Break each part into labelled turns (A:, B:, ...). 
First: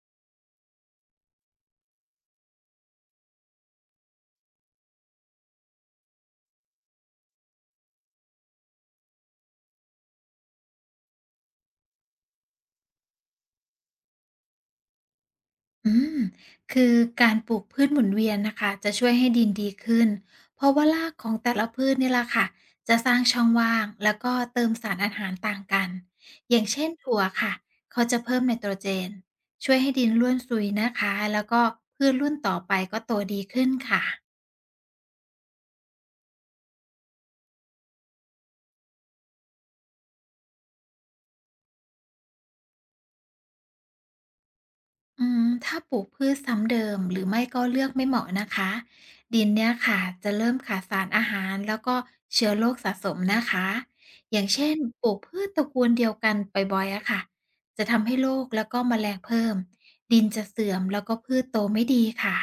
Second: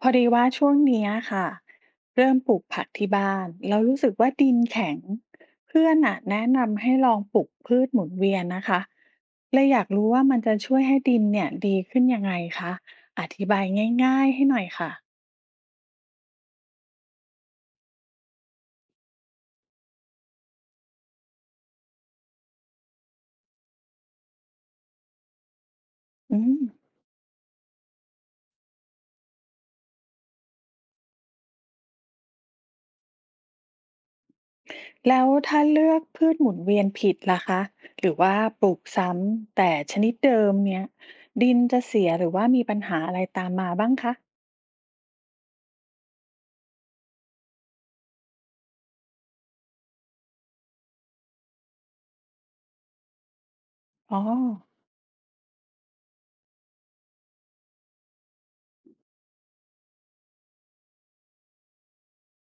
A: พอดีว่าช่วงเนี้ยค่ะเริ่มปลูกผักที่บ้านแล้วรู้สึกว่าดินแข็งเพื่อนอะแนะนำให้ลองปลูกพืชหมุนเวียนนะคะเลยอยากรู้ว่ามันจะช่วยให้ดินเนี่ยดีขึ้นยังไงคะอธิบายง่ายๆให้หน่อยค่ะ
B: อืมคือการปลูกพืชหมุนเวียนนะคะจะช่วยให้ดินดีขึ้นเพราะว่ารากของแต่ละพืชนี่แหละค่ะจะสร้างช่องว่างแล้วก็เติมสารอาหารต่างกัน
A: อื
B: อ
A: ม
B: ย่างเช่นถั่วค่ะเขาจะเพิ่มไนโตรเจนช่วยให้ดินร่วนซุยนะคะแล้วก็พืชรุ่นต่อไปก็โตดีขึ้นค่ะ
A: แล้วถ้าเลือกพืชหมุนเวียนผิดล่ะคะหรือว่าปลูกซ้ำแต่ชนิดเดิมเนี่ยดินจะเสียหรือว่ามีปัญหาอะไรตามมาบ้างคะ
B: ถ้าปลูกพืชซ้ำเดิมหรือไม่ก็เลือกไม่เหมาะนะคะดินเนี่ยค่ะจะเริ่มขาดสารอาหารแล้วก็เชื้อโรคสะสมนะคะ
A: อ๋อ
B: อย่างเช่นปลูกพืชตระกูลเดียวกันบ่อยๆอะค่ะจะทำให้โรคแล้วก็แมลงเพิ่มดินจะเสื่อมแล้วก็พืชโตไม่ดีค่ะ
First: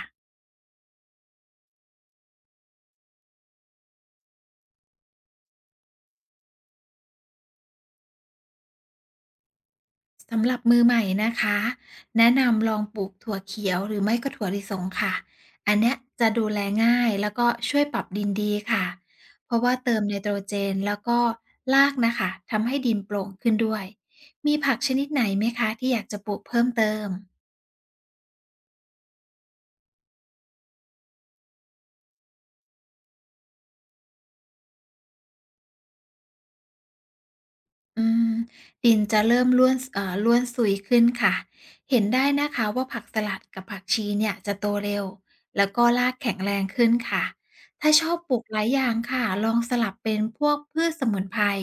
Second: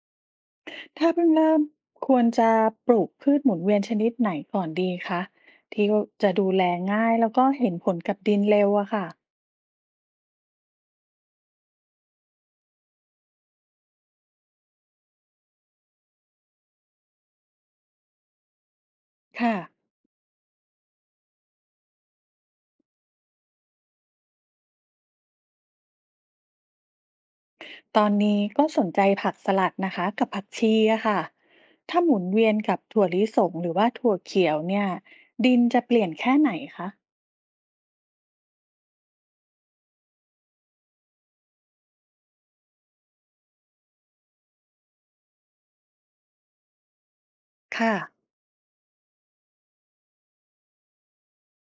A: ถ้าเพิ่งเริ่มควรจะปลูกพืชหมุนเวียนชนิดไหนก่อนดีคะที่จะดูแลง่ายแล้วก็เห็นผลกับดินเร็วอะค่ะ
B: สำหรับมือใหม่นะคะแนะนำลองปลูกถั่วเขียวหรือไม่ก็ถั่วลิสงค่ะอันเนี้ยจะดูแลง่ายแล้วก็ช่วยปรับดินดีค่ะเพ
A: ค่ะ
B: ราะว่าเติมไนโตรเจนแล้วก็รากนะคะทำให้ดินโปร่งขึ้นด้วยมีผักชนิดไหนไหมคะที่อยากจะปลูกเพิ่มเติม
A: ตอนนี้ก็สนใจผักสลัดนะคะกับผักชีอะค่ะถ้าหมุนเวียนกับถั่วลิสงหรือว่าถั่วเขียวเนี่ยดินจะเปลี่ยนแค่ไหนคะ
B: อืมดินจะเริ่มร่วนสเอ่อร่วนซุยขึ้นค่ะเห็นได้นะคะว่าผักสลัดกับผักชีเนี่ยจะโตเร็วแล้วก็รากแข็งแรงขึ้นค่ะถ้า
A: ค่ะ
B: ชอบปลูกหลายอย่างค่ะลองสลับเป็นพวกพืชสมุนไพร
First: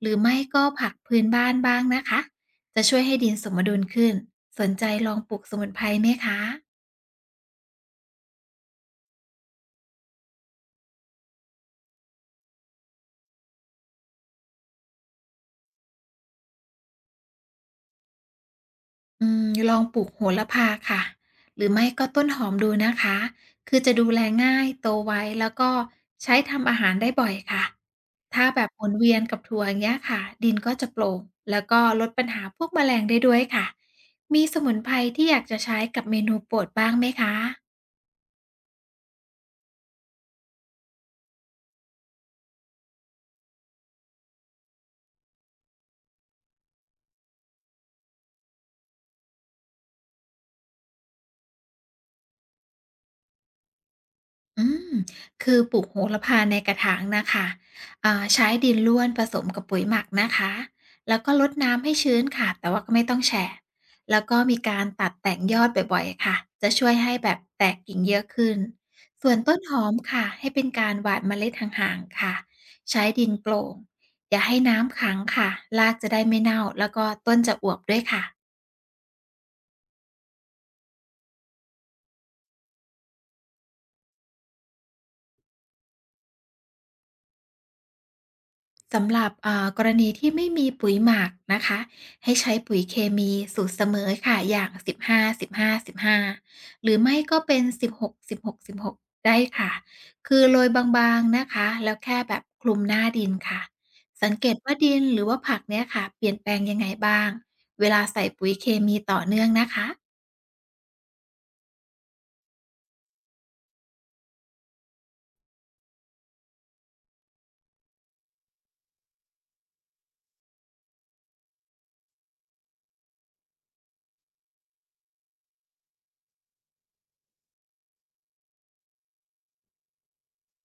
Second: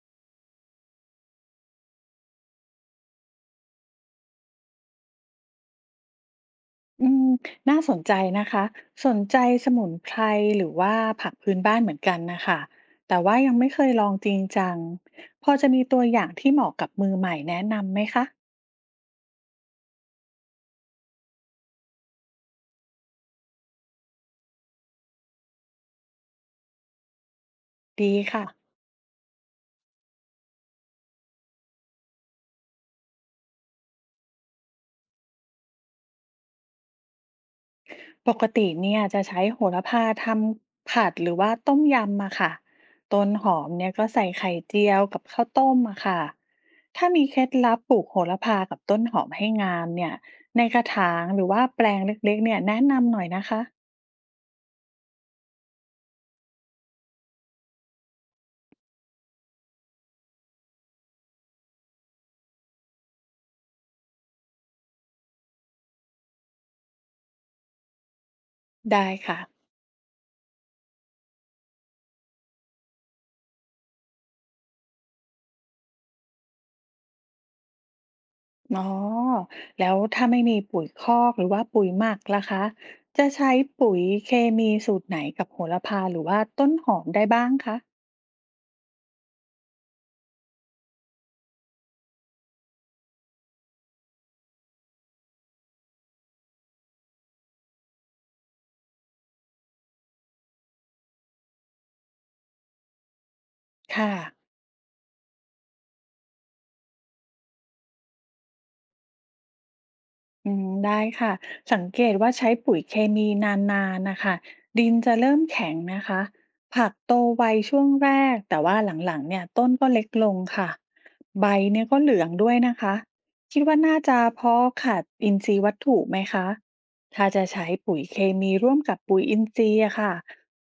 B: หรือไม่ก็ผักพื้นบ้านบ้างนะคะจะช่วยให้ดินสมดุลขึ้นสนใจลองปลูกสมุนไพรไหมคะ
A: อืมน่าสนใจนะคะสนใจสมุนไพรหรือว่าผักพื้นบ้านเหมือนกันนะคะแต่ว่ายังไม่เคยลองจริงจังพอจะมีตัวอย่างที่เหมาะกับมือใหม่แนะนำไหมคะ
B: ลองปลูกโหระพาค่ะหรือไม่ก็ต้นหอมดูนะคะคือจะดูแลง่ายโตไวแล้วก็ใช้ทำอาหารได้บ่อยค่ะ
A: ดี
B: ถ้า
A: ค่ะ
B: แบบหมุนเวียนกับถั่วอย่างเงี้ยค่ะดินก็จะโปร่งแล้วก็ลดปัญหาพวกแมลงได้ด้วยค่ะมีสมุนไพรที่อยากจะใช้กับเมนูโปรดบ้างไหมคะ
A: ปกติเนี่ยจะใช้โหระพาทำผัดหรือว่าต้มยำมาค่ะต้นหอมเนี่ยก็ใส่ไข่เจียวกับข้าวต้มมาค่ะถ้ามีเคล็ดลับปลูกโหระพากับต้นหอมให้งามเนี่ยในกระถางหรือว่าแปลงเล็กๆเนี่ยแนะนำหน่อยนะคะ
B: อืมคือปลูกโหระพาในกระถางนะคะใช้ดินร่วนผสมกับปุ๋ยหมักนะคะ แล้วก็รดน้ำให้ชื้นค่ะ แต่ว่าก็ไม่ต้องแฉะแล้วก็มีการตัดแต่งยอดบ่อยๆค่ะ จะช่วยให้แบบแตกกิ่งเยอะขึ้น
A: ได้
B: ส่วน
A: ค่ะ
B: ต้นหอมค่ะให้เป็นการหว่านเมล็ดห่างๆค่ะใช้ดินโปร่งอย่าให้น้ำขังค่ะรากจะได้ไม่เน่าแล้วก็ต้นจะอวบด้วยค่ะ
A: อ๋อ แล้วถ้าไม่มีปุ๋ยคอกหรือว่าปุ๋ยหมักล่ะคะ จะใช้ปุ๋ยเคมีสูตรไหนกับโหระพาหรือว่าต้นหอมได้บ้างคะ
B: สำหรับกรณีที่ไม่มีปุ๋ยหมักนะคะให้ใช้ปุ๋ยเคมีสูตรเสมอค่ะอย่าง15 15 15หาสิบห้าสิบห้าหรือไม่ก็เป็น16 16 16ได้ค่ะคือโรยบางๆนะคะแล้วแค่แบบคลุมหน้าดินค่ะ
A: ค่ะ
B: สังเกตว่าดินหรือว่าผักเนี่ยค่ะเปลี่ยนแปลงยังไงบ้างเวลาใส่ปุ๋ยเคมีต่อเนื่องนะคะ
A: อืมได้ค่ะสังเกตว่าใช้ปุ๋ยเคมีนานๆนะคะดินจะเริ่มแข็งนะคะผักโตไวช่วงแรกแต่ว่าหลังๆเนี่ยต้นก็เล็กลงค่ะใบเนี่ยก็เหลืองด้วยนะคะคิดว่าน่าจะเพราะขาดอินทรีย์วัตถุไหมคะถ้าจะใช้ปุ๋ยเคมีร่วมกับปุ๋ยอินทรีย์อะค่ะ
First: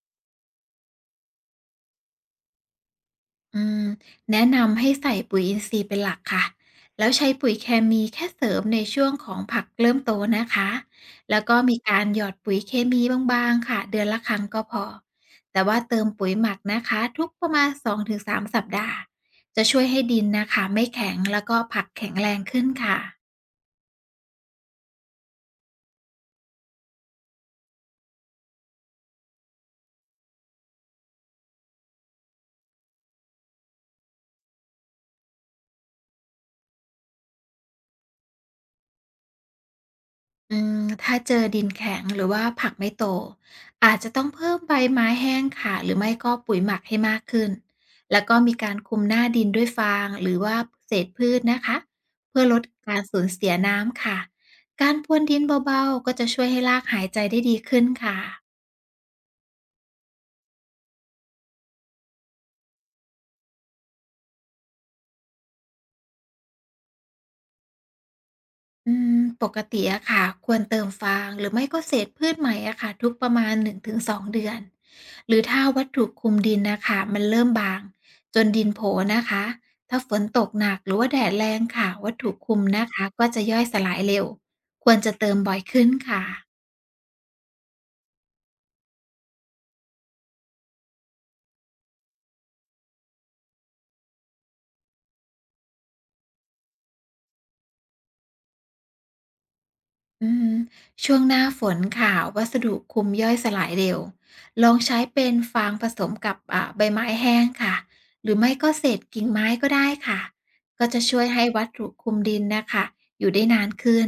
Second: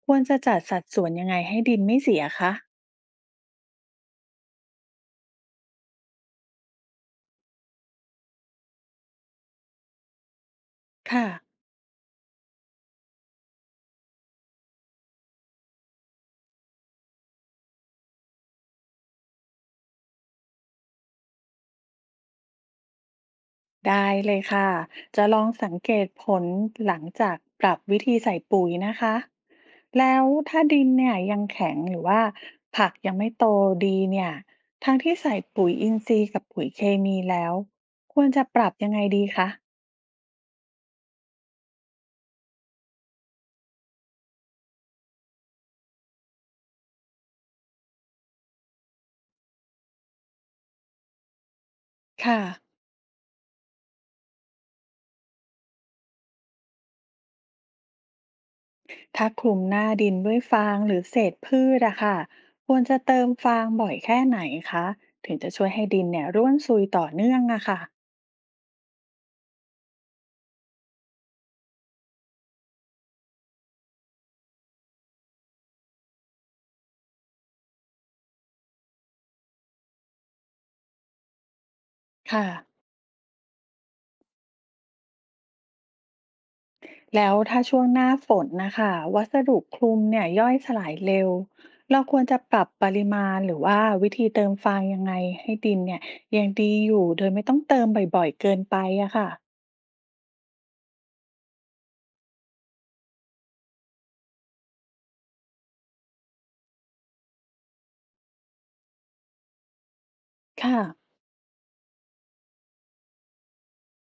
A: ควรจะจัดสัดส่วนยังไงให้ดินไม่เสียคะ
B: อืมแนะนำให้ใส่ปุ๋ยอินทรีย์เป็นหลักค่ะ แล้วใช้ปุ๋ยเคมีแค่เสริมในช่วงของผักเริ่มโตนะคะ
A: ค่ะ
B: แล้วก็มีการหยอดปุ๋ยเคมีบางๆค่ะเดือนละครั้งก็พอ แต่ว่าเติมปุ๋ยหมักนะคะทุกประมาณ2-3สามสัปดาห์จะช่วยให้ดินนะคะไม่แข็งแล้วก็ผักแข็งแรงขึ้นค่ะ
A: ได้เลยค่ะจะลองสังเกตผลหลังจากปรับวิธีใส่ปุ๋ยนะคะ แล้วถ้าดินเนี่ยยังแข็งหรือว่าผักยังไม่โตดีเนี่ยทั้งที่ใส่ปุ๋ยอินทรีย์กับปุ๋ยเคมีแล้ว ควรจะปรับยังไงดีคะ
B: ถ้าเจอดินแข็งหรือว่าผักไม่โตอาจจะต้องเพิ่มใบไม้แห้งค่ะหรือไม่ก็ปุ๋ยหมักให้มากขึ้นแล้วก็มีการคลุมหน้าดินด้วยฟางหรือว่าเศษพืชนะคะ
A: ค่ะ
B: เพื่อลดการสูญเสียน้ำค่ะการพรวนดินเบาๆก็จะช่วยให้รากหายใจได้ดีขึ้นค่ะ
A: ถ้าคลุมหน้าดินด้วยฟางหรือเศษพืชอะค่ะควรจะเติมฟางบ่อยแค่ไหนคะถึงจะช่วยให้ดินเนี่ยร่วนซุยต่อเนื่องอะค่ะ
B: ปกติอะค่ะควรเติมฟางหรือไม่ก็เศษพืชใหม่อะค่ะทุกประมาณ1-2เดือนหรือถ้าวัตถุคลุมดินนะคะมันเริ่มบางจนดินโผล่นะคะถ้าฝนตกหนักหรือว่าแดดแรงค่ะวัตถุ
A: ค่ะ
B: คลุมนะคะก็จะย่อยสลายเร็วควรจะเติมบ่อยขึ้นค่ะ
A: แล้วถ้าช่วงหน้าฝนนะคะวัสดุคลุมเนี่ยย่อยสลายเร็วเราควรจะปรับปริมาณหรือว่าวิธีเติมฟางยังไงให้ดินเนี่ยยังดีอยู่โดยไม่ต้องเติมบ่อยๆเกินไปอะค่ะ
B: อืมช่วงหน้าฝนค่ะวัสดุคุมย่อยสลายเร็วลองใช้เป็นฟางผสมกับใบไม้แห้งค่ะหรือไม่ก็เศษกิ่งไม้ก็ได้ค่ะ
A: ค่ะ
B: ก็จะช่วยให้วัสดุคุมดินนะคะอยู่ได้นานขึ้น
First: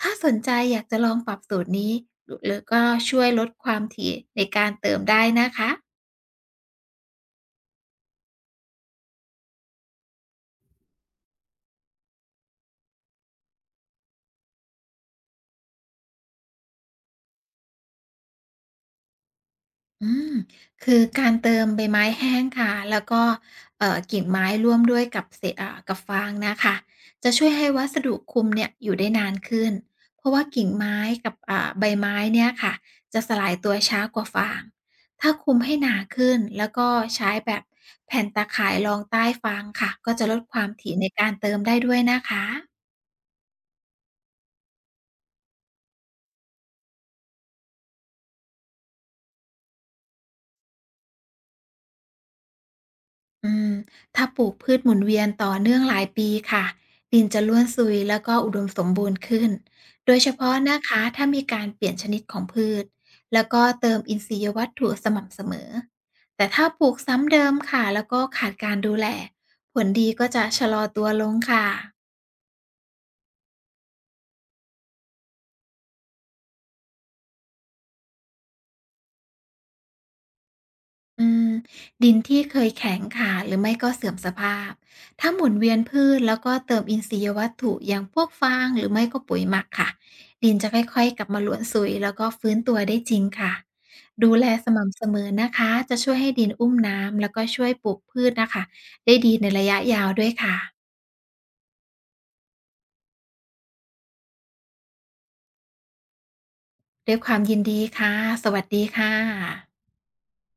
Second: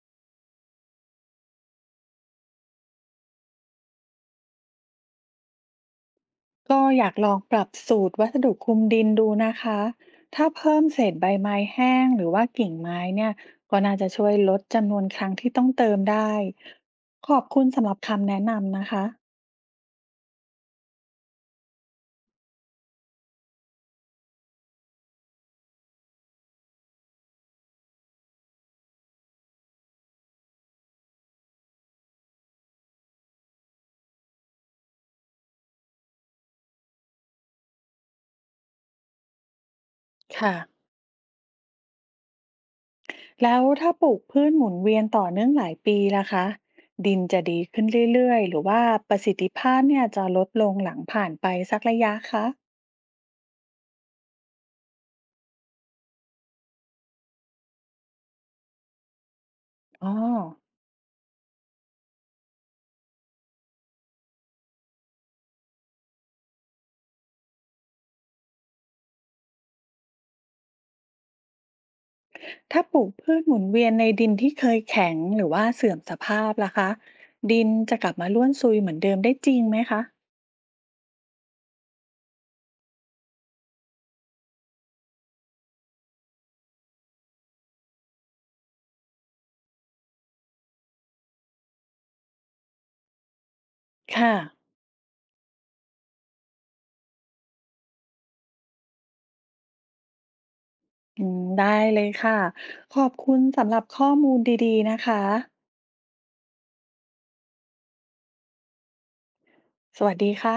B: ถ้าสนใจอยากจะลองปรับสูตรนี้หรือก็ช่วยลดความถี่ในการเติมได้นะคะ
A: ก็อยากลองปรับสูตรวัสดุคลุมดินดูนะคะถ้าเพิ่มเศษใบไม้แห้งหรือว่ากิ่งไม้เนี่ยก็น่าจะช่วยลดจำนวนครั้งที่ต้องเติมได้ขอบคุณสำหรับคำแนะนำนะคะ
B: อืมคือการเติมใบไม้แห้งค่ะแล้วก็กิ่งไม้ร่วมด้วยกับเศษกับฟางนะคะจะช่วยให้วัสดุคลุมเนี่ยอยู่ได้นานขึ้นเพราะว่ากิ่งไม้กับใบไม้เนี่ยค่ะจะสลายตัวช้ากว่าฟางถ้าคลุมให้หนาขึ้นแล้วก็ใช้แบบแผ่นตาข่ายรองใต้ฟางค่ะก็จะลด
A: ค่ะ
B: ความถี่ในการเติมได้ด้วยนะคะ
A: แล้วถ้าปลูกพืชหมุนเวียนต่อเนื่องหลายปีล่ะคะดินจะดีขึ้นเรื่อยๆหรือว่าประสิทธิภาพเนี่ยจะลดลงหลังผ่านไปสักระยะคะ
B: อืมถ้าปลูกพืชหมุนเวียนต่อเนื่องหลายปีค่ะดินจะล่วนซุยแล้วก็อุดมสมบูรณ์ขึ้น
A: อ๋
B: โด
A: อ
B: ยเฉพาะนะคะถ้ามีการเปลี่ยนชนิดของพืชแล้วก็เติมอินทรียวัตถุสม่ำเสมอแต่ถ้าปลูกซ้ำเดิมค่ะแล้วก็ขาดการดูแลผลดีก็จะชะลอตัวลงค่ะ
A: ถ้าปลูกพืชหมุนเวียนในดินที่เคยแข็งหรือว่าเสื่อมสภาพล่ะคะดินจะกลับมาร่วนซุยเหมือนเดิมได้จริงไหมคะ
B: อืมดินที่เคยแข็งค่ะหรือไม่ก็เสื่อมสภาพถ้าหมุนเวียนพืชแล้วก็เติมอินทรียวัตถุอย่างพวกฟางหรือไม่ก็ปุ๋ยหมักค่ะดินจะค่อยๆกลับมาหลวมสุยแล้วก็ฟื้นตัวได้จริงค่ะดู
A: ค่ะ
B: แลสม่ำเสมอนะคะจะช่วยให้ดินอุ้มน้ำแล้วก็ช่วยปลูกพืชนะคะได้ดีในระยะยาวด้วยค่ะ
A: อืมได้เลยค่ะขอบคุณสำหรับข้อมูลดีๆนะคะ
B: ด้วยความยินดีค่ะสวัสดีค่ะ
A: สวัสดีค่ะ